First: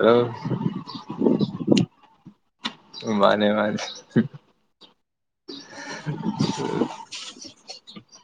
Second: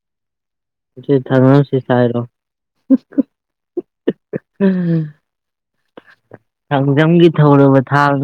ꯔꯥꯎ ꯍꯧ ꯊꯔꯃꯟꯁꯤꯁꯔꯣ ꯃꯥꯅꯦ ꯃꯥꯅꯦ ꯎꯝ ꯀꯥꯡꯥꯡꯖꯝꯒꯤ ꯊꯧꯔꯕ ꯊꯥꯡ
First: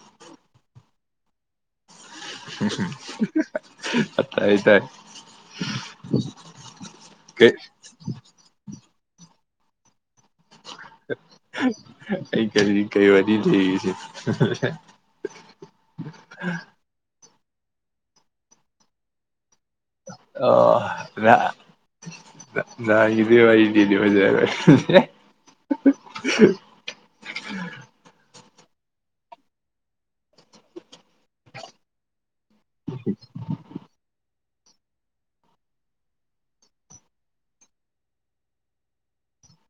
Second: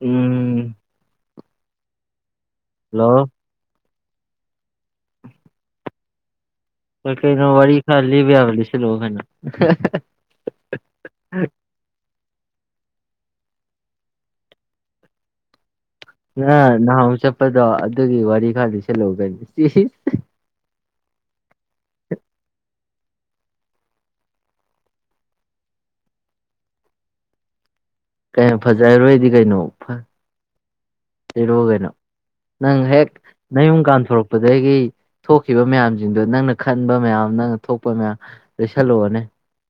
ꯎꯝ ꯎ ꯍꯜꯂꯣ ꯑꯠꯇꯥꯏ ꯇꯥꯏ ꯀꯩꯅꯣ ꯋꯥꯔꯤ ꯈꯔ ꯂꯤꯕ ꯌꯥꯕ ꯂꯩ ꯁꯤꯂꯣ ꯍꯥꯏꯅ ꯍꯥꯏ ꯍꯥꯏ ꯑꯩ ꯀꯔꯤ ꯀꯩ ꯋꯥꯔꯤꯗꯤ ꯂꯩꯁꯤ ꯅ ꯅꯍꯥꯟꯨ ꯆꯠꯄꯗꯣ ꯑꯗꯨꯒꯤ ꯋꯥꯔꯤ ꯈꯔꯗꯤ ꯁꯂꯒꯅꯤ ꯑꯣ ꯏꯗꯤ ꯍꯥꯏꯗꯤꯗꯤ ꯃꯖꯦ ꯎꯝ ꯀꯩ ꯐꯖ ꯍꯥꯏꯔꯣꯏꯗꯤ ꯀꯩꯅꯣ ꯂꯩꯔꯣ ꯀꯩꯅꯣ ꯅꯪ ꯍꯦꯛ ꯅꯩꯨ ꯀꯥꯟꯊꯣꯔꯛ ꯑꯗꯒꯤ ꯊꯣꯛꯈꯤꯕ ꯃꯌꯥꯝꯁꯤꯡꯗꯣ ꯅꯪꯅ ꯈꯟꯕ ꯃꯌꯥꯝ ꯅꯪꯅ ꯊꯣꯛꯄ ꯃꯌꯥꯝ ꯂꯩꯁꯜꯂꯛꯑꯣꯅꯦ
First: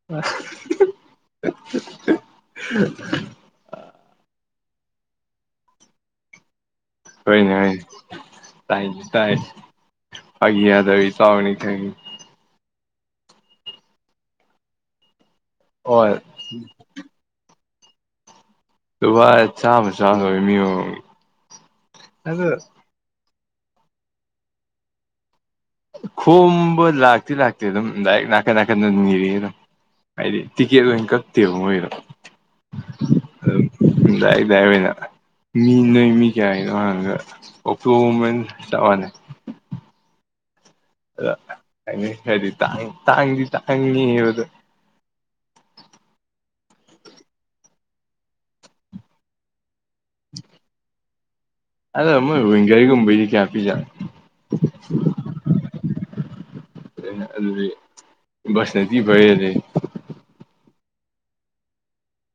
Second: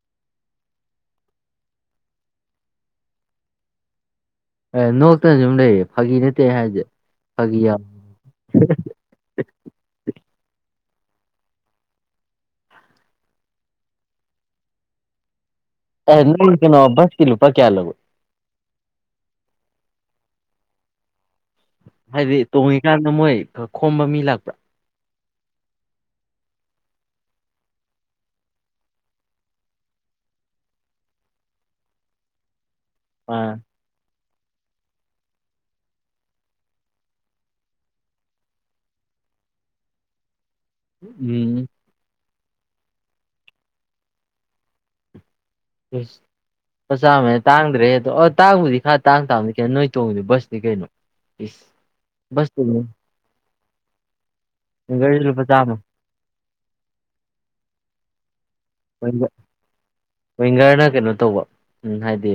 [inaudible] ꯑꯦ ꯅꯣꯛꯇꯅ ꯁꯨꯝ ꯂꯩꯌꯦ ꯐꯥꯒꯤ ꯅꯠꯇꯦ ꯍꯥꯏꯁꯦ ꯍꯣꯏꯅꯦ ꯐꯥꯒꯤ ꯌꯥꯝ ꯍ ꯇꯥꯏ ꯇꯥꯏ ꯑ ꯌꯥꯗꯕꯤ ꯆꯥꯎꯅꯤ ꯊ ꯑꯣ ꯑ ꯅ ꯁꯅꯣꯕꯁꯀꯤ ꯂꯨꯄꯥ ꯀꯌꯥ ꯂꯒꯣ ꯇꯕꯥꯥꯏ ꯆꯥ ꯆ ꯃꯤ ꯍꯥꯏꯗꯤ ꯑꯗꯣ ꯇꯣꯡꯉꯤꯀꯥꯟꯗ ꯃꯣꯏ ꯈꯣꯝꯕ ꯃꯤ ꯂꯥꯛꯄ꯭ꯔꯥ ꯈꯣꯡꯕ ꯂꯥꯛꯇ ꯂꯥꯛꯇꯝ ꯂꯗꯥꯏ ꯅꯥꯀ ꯅꯥꯀ ꯅ ꯃꯤꯔꯤ ꯍꯥꯏꯗꯤ ꯇꯤꯀꯦ ꯀꯠꯇꯕ ꯑꯣꯏꯣꯏꯔꯣ ꯑ ꯑꯗꯨꯗꯥꯏ ꯑꯣꯏꯅ ꯃꯤ ꯅꯣꯏ ꯃꯤ ꯀꯌꯥꯒꯤꯅꯣ ꯍꯥꯏꯗ ꯑꯣꯛꯇꯣꯃꯦꯟ ꯇꯛꯑꯅꯤ [inaudible] ꯑꯗ ꯎꯝ ꯍꯥꯏꯗꯤꯥꯡ ꯇꯥꯡꯤ ꯇꯥꯡꯅꯤꯕꯗꯨ ꯎ ꯆꯥꯃꯦ ꯇꯥꯡꯗ꯭ꯔꯦꯗꯣ ꯇꯥꯡꯕꯨꯗꯤ ꯈꯔ ꯇꯥꯡ ꯇꯥꯕꯅꯤ ꯀ ꯅꯣꯏ ꯇꯗ ꯁꯗꯤ ꯀꯩꯩꯅꯣ ꯑꯗꯣ ꯁ ꯃꯣꯏ ꯊ ꯋꯤꯡꯒꯔꯒꯨꯝꯕꯩꯗꯤ ꯀꯌꯥ ꯄꯤꯖꯥꯠꯅꯣ ꯒꯁ ꯂꯨꯄꯥ ꯆꯥꯃ ꯑꯗꯨꯗꯤ ꯁꯅꯗꯤ ꯐꯔꯦ ꯂꯩ ꯋꯤꯡꯒꯔꯅ ꯀꯩꯅꯣ ꯇꯧꯕ ꯎ ꯍꯥꯏꯗꯤ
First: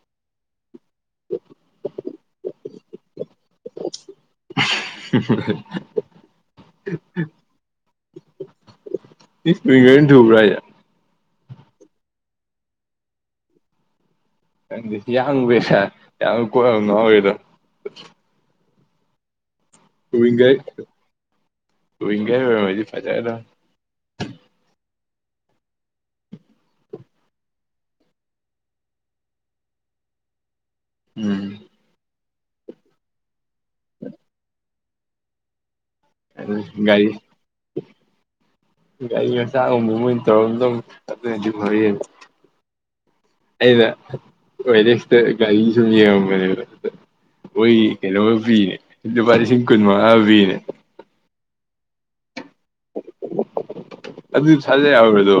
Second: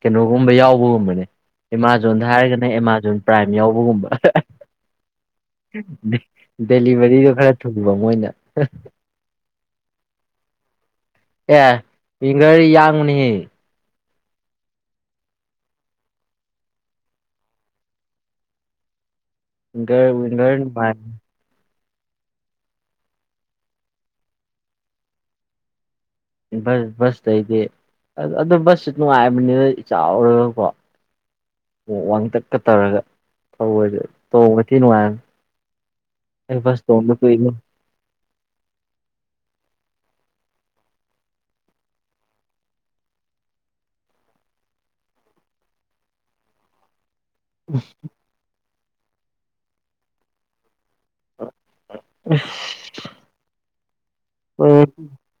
ꯀꯩꯅꯣꯒꯨꯝꯕ ꯌꯥꯎꯕꯒꯨꯝ ꯑꯦꯃꯥꯖꯣꯟꯗ ꯍꯥꯏꯔꯒꯅ ꯑꯦꯃꯥꯖꯣꯟ ꯄ꯭ꯔꯥꯏꯝ ꯌꯥꯎꯕꯒꯨꯝꯕ ꯗꯦꯂꯤꯚꯔꯤꯗꯣ ꯈꯔ ꯊꯨꯕ ꯃꯣꯏꯅ ꯕꯔ ꯑꯦ ꯏ ꯉ ꯌꯥꯡꯅꯤ ꯅꯪꯗꯤ ꯌꯥꯝꯡꯉꯦ ꯁꯥꯔ ꯌꯥꯝ ꯀꯣꯏꯕ ꯉꯥꯎꯋꯦꯗꯣ ꯒꯔꯒꯔꯥꯏ ꯇ ꯏ ꯀ ꯃꯗꯤ ꯐꯖꯗ ꯕꯁ ꯕꯁꯇꯩꯗꯤ ꯑꯗꯨ ꯕꯁꯁ ꯅꯨꯡꯉꯥꯏꯕꯅꯤꯅ ꯆꯥꯎꯔꯒꯀꯣ ꯎꯝ ꯑꯣꯛ ꯋꯥꯡꯇꯛ ꯀ ꯇꯔꯒ ꯊꯧꯁꯦ ꯇꯧꯕ ꯉ ꯊꯤ ꯅꯨꯡꯉꯥꯏꯔꯅꯤ ꯑ ꯑꯗꯨ ꯐꯁ ꯒꯥꯔꯤ ꯗꯣꯅ ꯀ ꯒꯥꯔꯤ ꯉ ꯆꯥꯡ ꯑꯃ ꯃꯣꯏ ꯇꯧꯔꯝ ꯇꯧ ꯑꯗꯨꯗꯤ ꯐ ꯑꯩꯅ ꯑꯣꯏꯔꯦꯛꯁꯤꯗ ꯒꯥꯔꯤ ꯁꯨꯝ ꯌꯦꯡꯉꯝꯒꯅꯦꯕ ꯑ ꯑꯩꯈꯣꯏ ꯀꯩꯅꯣ ꯄꯤꯅꯦ ꯂꯨꯄꯥ ꯂꯤꯁꯤꯡ ꯀꯨꯟ ꯃꯉꯥ ꯄꯤꯅꯦ ꯑꯗꯨ ꯊꯥꯖ ꯌꯥꯎꯋ꯭ꯔꯗꯣ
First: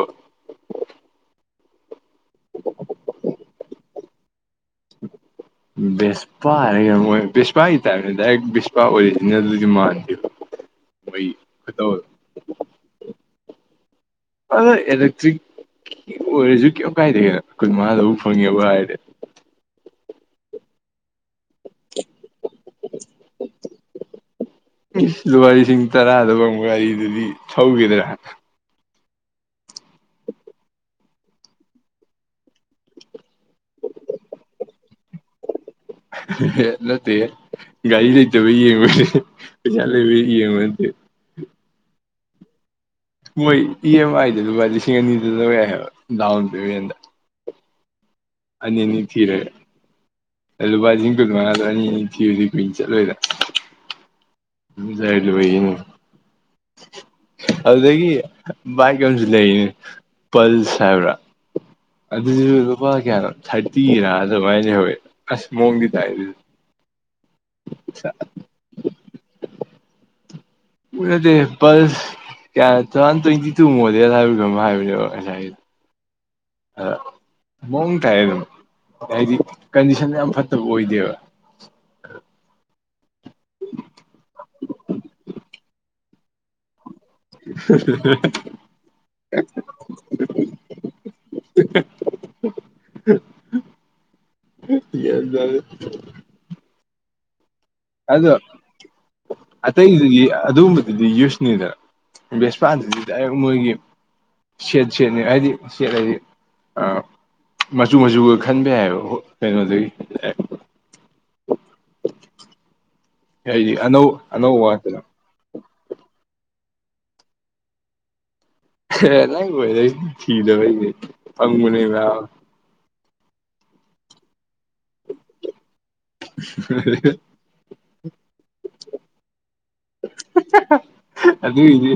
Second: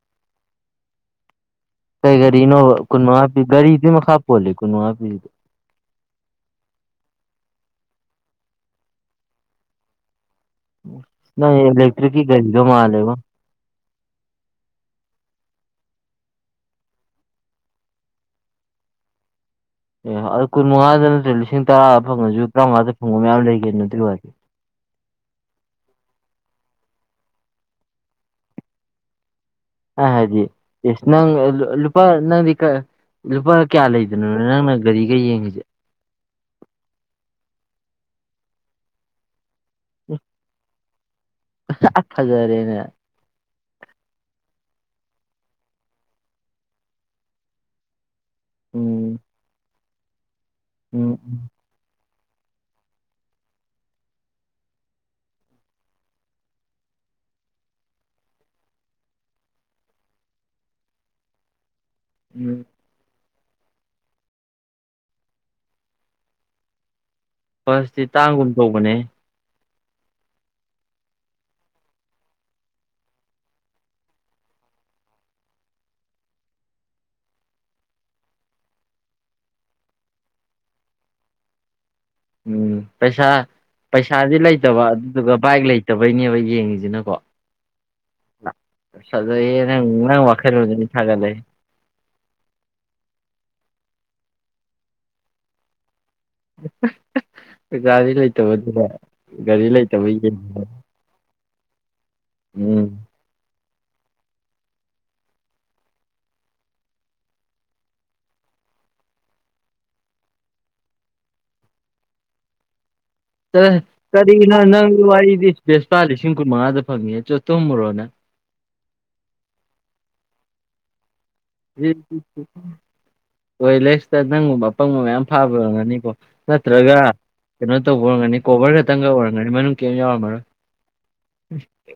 ꯀꯩ ꯀꯔꯤ ꯏꯅꯣ ꯀ ꯒꯥꯔꯤ ꯃꯈ ꯃꯈꯥꯕꯄꯣꯜꯂꯤꯀꯣ ꯁ ꯄꯥ ꯍꯥꯏꯔꯒ ꯑꯣꯏ ꯕꯤꯁꯄꯥꯒꯤꯇꯥꯕꯅꯤ ꯗꯥꯏꯔꯦꯛ ꯕꯤꯁꯄꯥ ꯑꯣꯏꯔꯤꯁꯤꯅꯦ ꯑꯗꯨꯗꯤ ꯃꯥꯟꯗꯦ ꯅ ꯏꯂꯦꯦꯛꯛꯇ꯭ꯔꯛꯀꯤ ꯀꯔꯤꯒꯣ ꯃꯥꯂꯦꯕꯣ ꯑꯗ ꯑꯦꯂꯛꯇꯔꯤꯛ ꯑꯣꯏꯔꯁꯨ ꯀꯩ ꯀꯥꯏꯗꯒꯦꯅꯣ ꯀꯨꯟ ꯃꯉꯥꯗꯕꯨ ꯐꯪꯉꯦꯕꯨ ꯍꯥꯏꯔꯗꯤ ꯑꯦ ꯑꯗꯨ ꯀꯨꯟ ꯃꯉꯥꯗ ꯅꯠꯇ꯭ꯔꯦ ꯂꯤꯁꯤꯡ ꯇꯔꯥ ꯐꯪꯉꯁꯨ ꯀꯥꯎꯉꯗ ꯐꯨꯡꯕ ꯃꯌꯥꯝ ꯂꯩꯒꯦ ꯅꯠꯇ ꯑꯣꯏꯦ ꯏꯁ ꯂꯨꯄꯥ ꯂꯤꯁꯤꯡ ꯇꯔꯥꯗ ꯐꯥꯎ ꯋꯥꯔꯤꯔꯤꯗꯨꯗꯤ ꯊꯧꯈꯤꯗ꯭ꯔꯥ ꯑ ꯍꯥꯏꯗꯤ ꯌꯦꯁ ꯅꯪ ꯂꯨꯄꯥ ꯅꯪ ꯂꯤ ꯂꯨꯄꯥ ꯀꯌꯥ ꯂꯩꯗꯅꯣꯅ ꯅꯪꯅ ꯒꯥꯔꯤꯒ ꯌꯦꯡꯉꯁꯦ ꯑꯦꯂ ꯇ ꯥꯏ ꯂꯩ ꯂꯩꯗꯕꯩ ꯌꯦ ꯃꯗꯤ ꯆꯦ ꯃꯗꯤ ꯍꯖꯔꯦꯅꯦ ꯍꯣꯏ ꯏ ꯑꯦꯝ ꯑꯥꯏꯗ ꯂꯨꯄꯥ ꯂꯤꯁꯤꯡ ꯑꯅꯤꯗꯨ ꯂꯧꯧ ꯌꯥꯏ ꯍꯥꯏꯕ ꯗꯥꯎꯟ ꯄꯦꯃꯦꯟꯗ ꯑꯅꯤꯅꯤ ꯎꯝ ꯊꯔꯦꯦ ꯎꯝ ꯑꯜꯂꯨꯄꯥꯁꯤꯤꯡ ꯀꯨꯗꯉꯗ ꯑꯅꯤ ꯑ ꯊꯤꯨꯖꯤꯛ ꯀꯨꯏꯅ ꯆꯠꯂꯣꯏꯗ ꯖꯥꯏꯕꯏꯅꯦ [unintelligible] ꯑꯗꯨꯗꯒꯤ ꯕꯥꯏꯛ ꯑꯃꯁꯨ ꯂꯩꯔꯤꯅꯤ ꯄꯜꯁ ꯍꯥꯏꯕ꯭ꯔꯥ ꯑꯗꯨꯗꯤ ꯎꯝ ꯕ ꯀꯦꯔꯣ ꯊꯥꯔꯇꯤꯔ ꯑꯗꯨꯃꯥꯏꯅ ꯍꯧꯋꯦ ꯑꯁ ꯃꯑꯣꯣꯡꯒꯤ ꯇꯥꯏ ꯐꯁꯇꯤ ꯇꯥꯡꯒꯨꯝ ꯇꯧꯕꯅꯦ ꯎꯗꯤꯁ ꯀꯌꯥ ꯇ꯭ꯋꯦꯟꯇꯤ ꯇꯨ ꯃꯣꯗꯦꯜ ꯍꯥꯏꯕꯅꯣ ꯍꯥꯏꯕꯅꯦꯕ ꯉꯁꯥꯏ ꯑ ꯃꯑꯣꯡ ꯇꯥꯏ ꯑꯗꯨꯝ ꯍꯥꯏꯗꯤ ꯀꯟꯗꯤꯁꯟ ꯌꯥꯝ ꯐꯠꯇꯕ ꯑꯣꯏꯗꯦꯕ ꯎꯝ ꯄꯩꯁꯥ ꯄꯩꯁꯥꯗꯤ ꯂꯩꯇꯕ ꯑꯗꯨꯗꯨꯒ ꯕꯥꯏꯛ ꯂꯩꯇꯕꯩꯅꯦꯕ ꯌꯦꯡꯉꯤꯁꯤꯅ [unintelligible] ꯄꯁꯖꯩ ꯅ ꯅꯪ ꯋꯥꯈꯔ ꯑꯗꯨꯅꯤ ꯊꯥꯒ ꯂꯩ [unintelligible] ꯌꯦꯔꯦ [unintelligible] ꯒꯥꯔꯤ ꯂꯩꯇꯕꯗꯨꯗ ꯒꯥꯔꯤ ꯂꯩꯇꯕ ꯌꯦꯡꯉ ꯗ ꯕꯦꯁꯄꯥꯗꯨꯗꯤ ꯗꯥꯏꯔꯦꯛ ꯃꯣꯏꯒꯤ ꯁ ꯁꯦ ꯍꯥꯏꯗꯤ ꯁ ꯍꯥꯏꯗꯤ ꯑ ꯃꯆꯨ ꯃꯆꯨꯒ ꯈꯟꯕ ꯌꯥꯏꯑꯕ ꯀꯩꯅꯣꯗꯒꯤ ꯎ ꯀꯔꯤꯒꯤꯅꯣ ꯅꯪ ꯋꯥꯔꯤꯗꯤ ꯂꯁꯄꯥ ꯂꯤꯁꯤꯡ ꯈꯣꯏ ꯃꯉꯥꯗ ꯐꯪꯉ ꯆꯣꯊꯣ ꯃꯨꯔꯣꯅ ꯍ ꯂ ꯑꯣꯏꯤꯗꯅꯦ ꯐꯪꯉꯨꯅꯦ ꯍꯣꯏ ꯂꯦꯛꯁꯇ ꯅꯪꯒꯨꯝꯕ ꯑꯄꯪꯕ ꯃꯌꯥꯝ ꯐꯥꯕ ꯉꯝꯒꯅꯤꯀꯣ ꯅꯠꯇ꯭ꯔꯒ ꯀꯩꯅꯣ ꯇꯧꯕꯔꯒꯅꯤ ꯀꯣꯕꯔ ꯈꯛꯇꯪꯒ ꯑꯣꯏꯔꯒꯅꯤ ꯑꯗꯨꯒꯤꯗꯤ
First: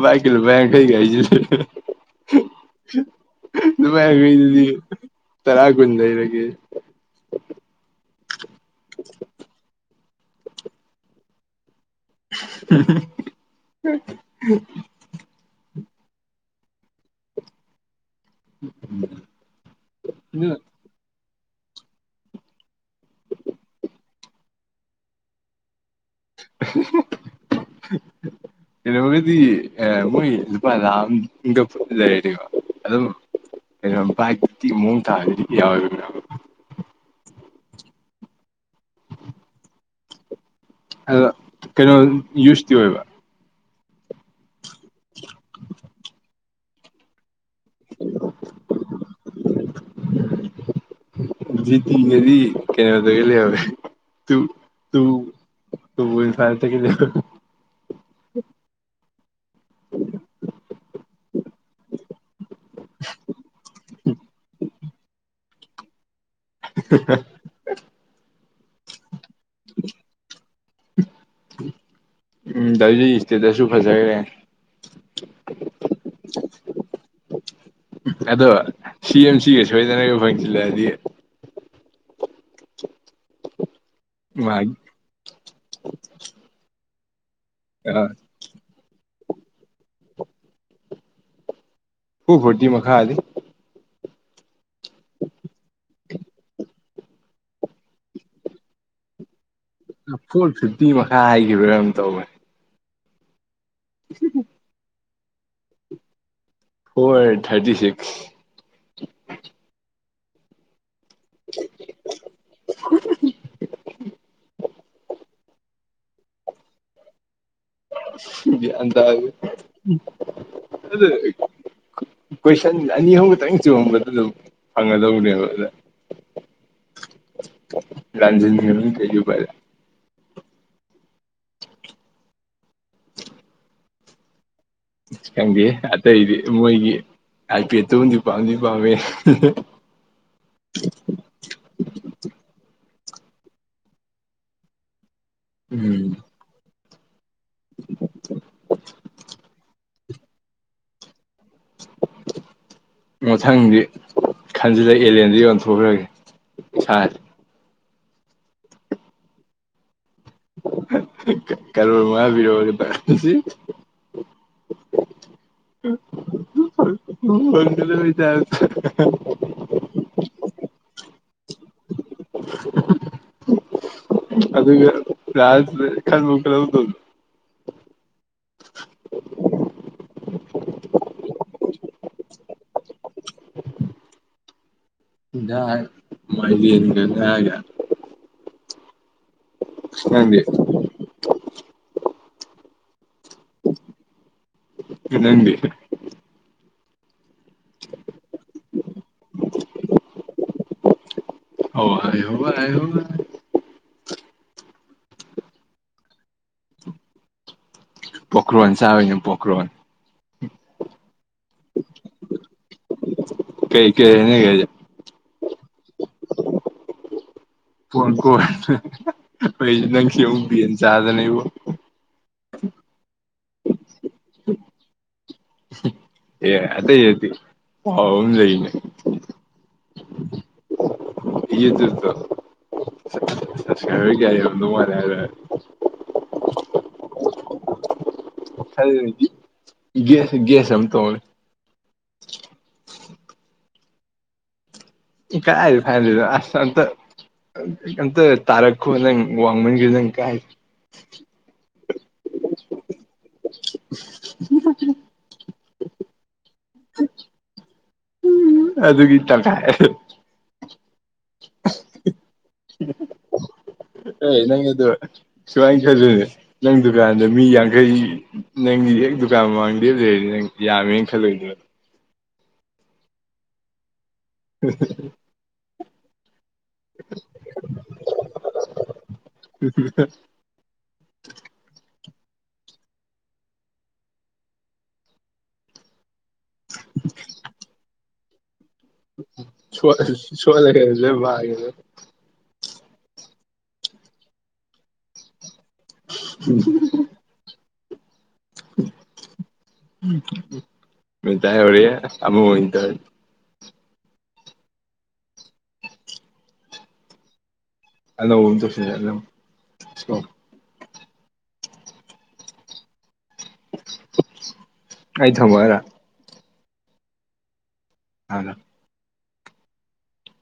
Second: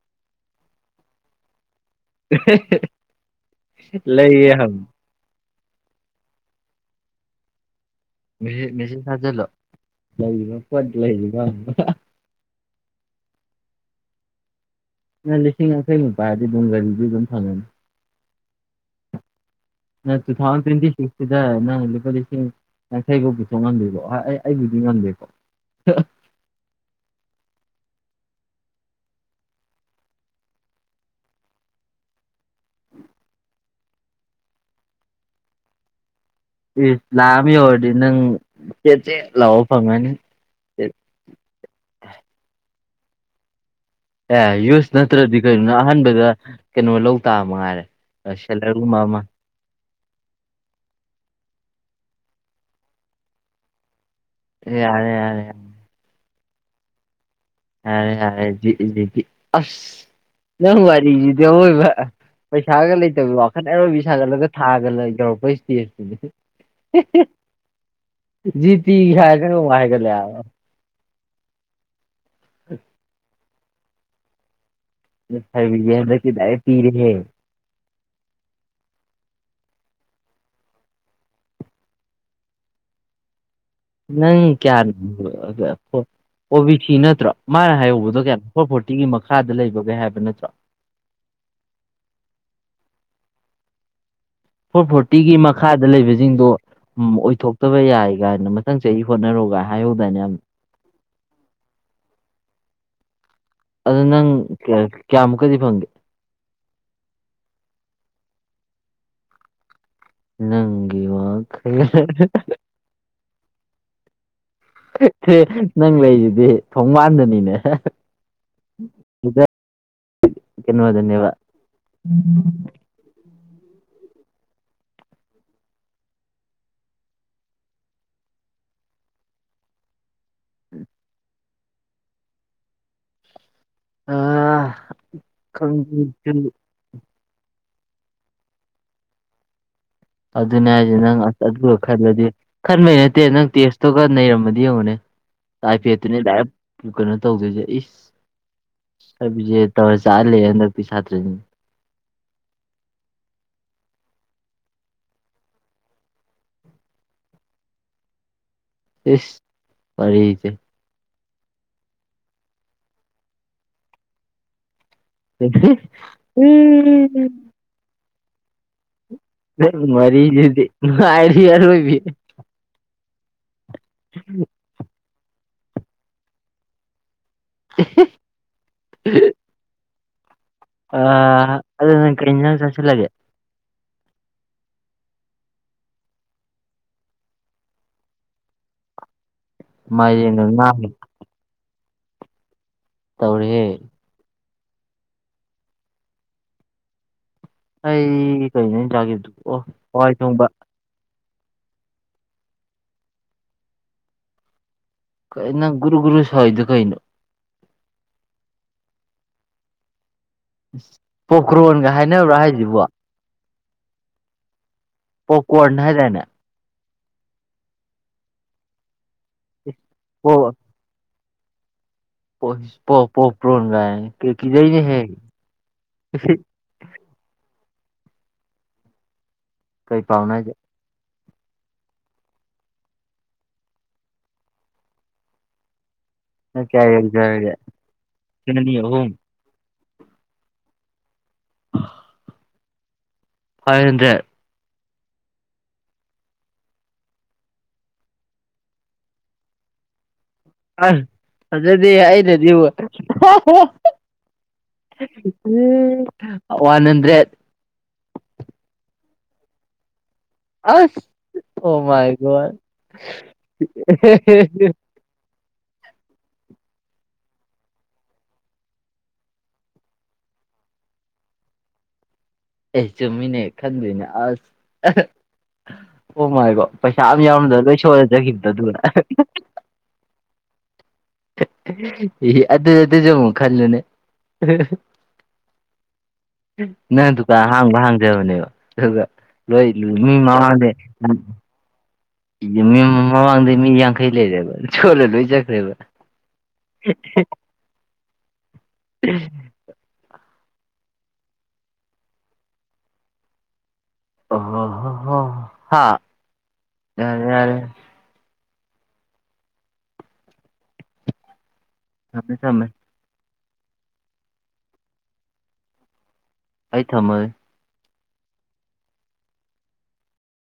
ꯚꯏ ꯀ ꯂꯨꯄꯥ ꯌꯥꯡꯈꯩꯒ ꯍꯥꯏꯁꯤ ꯑꯗꯨꯄꯔ ꯂꯩꯌꯦ ꯀꯗꯨꯗꯤ ꯍꯪꯉꯨ ꯇꯔꯥꯒꯨꯟꯗ ꯏꯕꯒꯤ ꯃꯦꯁꯦ ꯊꯥꯖꯂꯣ ꯂꯩ ꯂꯩ [unintelligible] ꯅꯪ ꯂꯤꯁꯤꯡ ꯌꯥꯡꯈꯩ ꯃꯄꯥꯥꯏꯗꯤ ꯑꯗꯨꯝ ꯒꯥꯔꯤꯗꯤ ꯑꯗꯨꯝ ꯐꯪꯒꯅꯤ ꯅ ꯇꯨ ꯑꯗꯨ ꯊꯥꯎ ꯇ꯭ꯔꯤꯇ ꯁꯤꯗ ꯅꯪ ꯂꯨꯄꯥ ꯂꯤꯁꯤꯡ ꯌꯥꯡꯈꯩꯐꯥꯎ ꯄꯨꯊꯣꯛ ꯉꯝꯗꯦꯕꯣ ꯑꯩ ꯑꯩꯕꯨꯗꯤ ꯉꯝꯗꯦꯀꯣ [unintelligible] [unintelligible] ꯀꯩꯅꯣꯒꯗꯤ ꯃꯣꯏ ꯂꯨꯄꯥ ꯂꯥꯛ ꯑꯒ ꯂꯩꯔꯅꯦꯀꯣ ꯑꯗꯨꯝ ꯥꯏ ꯃꯨꯡ ꯊꯥ ꯍꯥꯏ ꯌꯥꯎꯔ ꯂꯥꯃꯤ ꯑꯣꯏꯔꯗꯤ ꯅꯪ ꯆꯦ ꯆꯦ ꯂꯥꯛꯑꯣ ꯐꯪꯉꯅꯤ ꯑꯣ ꯀꯩꯅꯣ ꯌꯨꯁꯇꯤ ꯑꯣꯏꯕ ꯑꯦ ꯌꯨꯁ ꯅꯠꯇ꯭ꯔꯗꯤ ꯀꯔꯤꯣꯅꯣ ꯑꯍꯥꯟꯕꯗ ꯀꯩꯅꯣ ꯂꯧ ꯇꯥ ꯃꯥꯔꯦꯁꯂꯒꯨꯝꯃꯃ ꯖꯤꯇꯤꯒꯗꯤ ꯀꯩꯅꯣꯗꯒ ꯂꯩꯍꯧꯋꯦ ꯇꯨ ꯌꯥꯔꯦ ꯌꯥꯔꯦ ꯇ ꯐꯔ ꯇ ꯀ ꯌꯥꯔꯦ ꯌꯥꯔꯦ ꯑ ꯅꯪꯋꯥꯔꯤꯗꯣꯏ ꯄꯩꯁꯥꯒ ꯂꯩꯇꯕꯤ ꯋꯥꯈꯠ ꯑꯔꯣꯏꯕꯤ ꯁꯥꯒꯠꯂꯒ ꯊꯥꯒ ꯂꯩ ꯇꯧꯔꯛꯄ ꯏꯁꯇꯦꯖꯇꯨꯗꯤ [unintelligible] ꯖꯤ ꯇꯤ ꯍꯥꯏ ꯀ ꯋꯥ ꯍꯥꯏꯒ ꯂ ꯎꯝ ꯗꯗꯤ ꯏꯁꯇꯦꯠꯇꯁꯨ ꯐꯖꯈ꯭ꯔꯦ ꯍꯥꯏꯕ ꯍꯟꯗꯛꯇꯤ ꯗꯥꯏꯔꯦꯛ ꯄꯤꯔꯦꯍꯦ ꯑꯗꯣ ꯁꯤ ꯑꯦꯝ ꯁꯤꯒ ꯁꯣꯏꯗꯅ ꯐꯪꯁꯤꯤꯜꯂꯛꯑꯗꯤ ꯅꯪ ꯃꯥꯒꯤ ꯀꯌꯥꯅꯣ ꯑꯣꯕꯤ ꯁꯤꯤ ꯅꯠꯇ꯭ꯔꯣ ꯃꯥꯅ ꯍꯥꯏꯍꯧꯕꯗꯣ ꯀꯌꯥꯅꯣ ꯐꯣꯔ ꯐꯣꯔꯇꯤꯒꯤ ꯃꯈꯥꯗ ꯂꯩꯕꯒꯦ ꯍꯥꯏꯕ ꯅꯠꯇ꯭ꯔꯣ ꯍꯨ ꯍꯇꯤ ꯃꯈ ꯈꯥ ꯑꯗ ꯐꯣꯔ ꯐꯣꯔꯇꯤꯒꯤ ꯃꯈꯥꯗ ꯂꯩꯕꯁꯤꯡꯗꯣ ꯎ ꯑꯣꯏꯊꯣꯛꯇꯕ ꯌꯥꯏ ꯀꯥꯏꯅ ꯃꯊꯪ ꯆꯍꯤ ꯍꯣꯠꯅꯔꯨꯒ ꯐꯣꯔ ꯐꯤꯞꯇꯤ ꯃꯈꯥ ꯍꯈꯤꯕ꯭ꯔꯥ ꯑꯃꯝ ꯇꯧꯋꯦ ꯑꯗꯨ ꯅꯪ ꯀꯌꯥꯃꯨꯛꯀꯗꯤ ꯐꯪꯒꯦ ꯐꯣꯔ ꯍꯟ꯭ꯔꯦꯠ ꯊꯥꯔꯇꯤ ꯁꯤꯛꯁ ꯅꯪꯒꯤꯤ ꯋꯥ ꯀ ꯅꯪ ꯂꯩꯁꯤꯗꯤ ꯊꯣꯡꯕꯥꯟꯗꯅꯤꯅꯦ ꯁꯤꯗ ꯑꯗꯨ ꯀꯩꯅꯣꯗꯅꯦꯕ ꯀꯣꯏꯁꯟ ꯑꯅꯤ ꯑꯍꯨꯝ ꯈꯛꯇꯪ ꯆꯨꯝꯒꯗ ꯑꯗꯨꯝ ꯐꯪꯒꯗꯧꯕꯅꯦꯕ ꯑꯗ ꯔꯥꯟꯖꯟ ꯊ ꯀꯨ ꯄꯔꯦ ꯎꯝ [unintelligible] ꯑꯥ ꯈꯪꯗꯦ ꯑꯇꯩꯗꯤ ꯃꯣꯏꯒꯤ ꯑꯥꯏ ꯄꯤ ꯇꯗꯤ ꯄꯥꯎꯗꯤ ꯄꯥꯎꯃꯦ ꯑꯗꯨꯅꯦ ꯍꯥꯏꯦ ꯅꯪ ꯈꯂꯗꯤ ꯈꯔꯃꯦ ꯅꯠꯇꯦ ꯅꯪ ꯇꯦꯁꯇꯨꯒ ꯅꯩꯔꯝꯃꯗꯤ ꯌꯦꯡꯉꯨꯅꯦ ꯎꯝ ꯑꯥꯏꯐꯦꯠꯇꯨꯅꯦ ꯗꯥꯏꯔꯦꯛ ꯀꯩꯅꯣ ꯇꯧꯗꯣꯏꯁꯦ ꯏꯁ ꯍꯥꯏꯕꯤꯁꯦ ꯇꯧꯔ ꯆꯥꯛꯍꯜꯂꯦ ꯍꯟꯗꯛꯇꯤ ꯁꯥꯇ꯭ꯔꯅꯤ [unintelligible] ꯃꯊꯪꯗꯤ ꯈꯟꯖꯤꯜꯂ ꯑꯦꯂꯦꯟꯗ ꯌꯟꯊꯣꯛꯈ꯭ꯔꯒꯦ ꯁꯥ ꯁꯤꯁ ꯃꯔꯤꯖꯦ ꯀꯔꯔ ꯃꯥꯕꯤꯔꯣꯅꯦꯁꯤ ꯃꯔ ꯆ ꯃꯔꯤꯗ ꯃꯥꯔꯤ ꯌꯥꯔ ꯑꯣꯏꯕꯤ ꯑꯗꯨ ꯔꯦ ꯈꯥꯟ ꯃꯜꯗ [unintelligible] ꯑ ꯑꯗꯨ ꯅꯪ ꯀ ꯆꯁꯤꯂꯒꯦ ꯌꯥ ꯃꯥꯏꯗꯤꯒ ꯊꯒ ꯃꯥꯗꯤ ꯌꯦꯒ ꯇꯧꯔꯤꯦ ꯑꯗꯨꯗꯤ ꯑꯩ ꯀꯩꯅꯦ ꯆꯥꯒꯦꯗꯨ ꯑꯣ ꯍꯏ ꯊꯣꯡꯕ ꯍ ꯑ ꯍ ꯍꯥꯏ ꯀꯥꯏꯅꯪ ꯒꯨꯔꯨꯒꯨꯔꯨ ꯁꯋꯥꯗꯨ ꯀꯥꯏꯅꯣ ꯄꯣꯀ꯭ꯔꯣꯟ ꯆꯥꯕꯅꯨ ꯄꯣꯀ꯭ꯔꯣꯟ ꯄꯣꯀ꯭ꯔꯣꯟꯒ ꯍꯥꯏꯅꯕ꯭ꯔꯥ ꯍꯥꯏꯁꯤꯕꯣ ꯀꯩ ꯀ ꯅ ꯀ ꯀꯣꯔꯅꯍꯥꯏ ꯇꯥꯏꯅ ꯀ ꯀꯣ ꯑꯩꯁꯨ ꯅꯪꯁꯨ ꯄ ꯆꯥꯗꯅꯕ ꯄ ꯄꯣ ꯄꯣ ꯄ꯭ꯔꯣꯣꯟꯒꯥꯏ ꯀꯦꯀꯤꯏꯅꯦ ꯍꯦ ꯑꯦ ꯑꯇꯩꯇ ꯍꯥꯎ ꯂꯩꯏꯅꯦ ꯀꯩ ꯐꯥꯎꯅꯥꯒꯦ ꯏꯗꯗ ꯆꯠꯁꯀꯔ ꯀꯥꯏꯣꯅ ꯍꯔꯔ ꯀꯌꯥꯖꯅꯤ ꯦꯁ ꯦꯁ ꯑꯝ ꯇꯅꯤ [unintelligible] ꯐꯥꯏꯚ ꯍꯟꯗ꯭ꯔꯦꯠ ꯀꯥꯏ ꯐꯥꯏꯗꯦꯗ ꯑꯁꯇ ꯅꯇ ꯇꯔꯛ ꯈꯨ ꯅꯪ ꯋꯥꯡꯃꯟꯒꯔꯤ ꯂꯪ ꯀꯥꯏ ꯑ ꯑꯗꯨꯗꯤ ꯑꯩꯅꯗꯤꯕꯨ ꯋꯥꯟ ꯍꯟꯗ꯭ꯔꯦꯠ ꯀ ꯑꯁ ꯑꯣ ꯃꯥꯏꯒꯣꯜ ꯑꯦ ꯅꯪ ꯑꯗꯣ ꯁꯨꯃꯥꯏꯅ ꯈꯜꯂꯅꯦ ꯅꯪ ꯗꯨꯀꯥꯟꯗ ꯃꯤ ꯌꯥꯡꯈꯩ ꯅꯪꯒꯤ ꯍꯦꯛ ꯗꯨꯀꯥꯟ ꯃꯃꯥꯡꯗ ꯂꯩꯔꯤꯅꯦ ꯌꯥꯝꯃꯦꯅ ꯈꯜꯂꯨꯏꯗ ꯑꯦ ꯆꯨꯝꯃꯤꯅꯦ ꯈꯟꯗꯣꯏꯅꯦ ꯑꯁ ꯑꯣꯃꯥꯏꯕꯣ ꯄꯩꯁꯥ ꯑꯝ ꯌꯥꯎꯔꯝꯗꯅ ꯂꯣꯏ ꯁꯣꯏꯂꯖꯈꯤꯕꯗꯣ ꯑꯗꯨꯅ ꯎꯝ ꯏ ꯑꯗꯨ ꯑꯗꯨꯁꯨ ꯑꯃꯨꯛ ꯈꯜꯂꯨꯅꯦ ꯅꯪ ꯗꯨꯀꯥꯟ ꯍꯥꯡꯕ ꯍꯥꯡꯖꯕꯅꯦꯕ ꯑꯗꯨꯒ ꯂꯣꯏ ꯂꯨ ꯃꯤ ꯃꯃꯥꯡꯅꯦꯦ ꯁꯣꯠꯂꯒ ꯂꯣꯏ ꯃꯥꯡꯉꯦ ꯃꯤ ꯃꯃꯥꯡꯗꯩ ꯃꯤ ꯌꯥꯡꯈꯩ ꯂꯩꯔꯦꯕ ꯁꯣꯜꯂ ꯂꯣꯏ ꯆꯠꯈ꯭ꯔꯦꯕ [unintelligible] ꯎ ꯃꯤ ꯇꯦ ꯑꯣꯔꯤ ꯑꯃꯨ ꯑꯣꯏꯗ ꯑꯣ ꯍꯣ ꯍꯣ ꯍ ꯌꯥꯔꯦ ꯌꯥꯔꯦ ꯂꯧ ꯗꯁ ꯁꯝꯃꯦ ꯁꯝꯃꯦꯃꯦ ꯑꯗ ꯊꯝꯕꯔ ꯑꯩ ꯊꯝꯃꯣꯏ ꯍꯅ